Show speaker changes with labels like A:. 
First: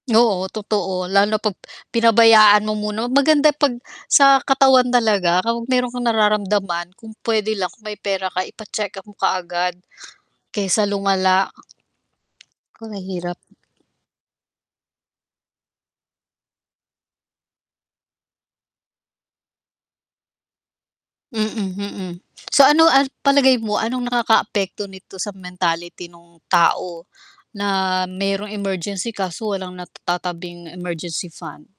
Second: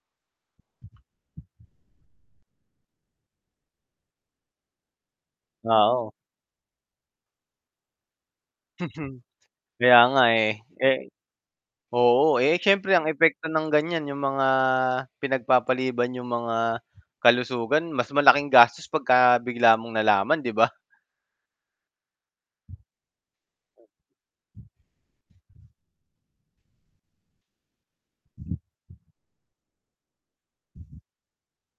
A: Oo. Totoo lalo na 'pag pinabayaan mo muna maganda 'pag sa katawan talaga
B: Ah,
A: kapag mayro'n kang
B: o
A: nararamdaman kung puwede lang may pera ka ipa-check up mo
B: Mhm.
A: kaagad
B: Kaya nga eh,
A: kaysa
B: eh
A: lumala.
B: oo, eh,
A: 'Ko
B: siyempre
A: ang
B: ang
A: hirap.
B: epekto ng ganyan yung mga pinag-papaliban yung mga kalusugan mas malaking gastos pagka-bigla mong nalaman 'di ba?
A: Mm, mm. So ano ang palagay mo, anong nakaka-apekto nito sa mentality nung tao na mayrong emergency kaso walang natatabing emergency fund?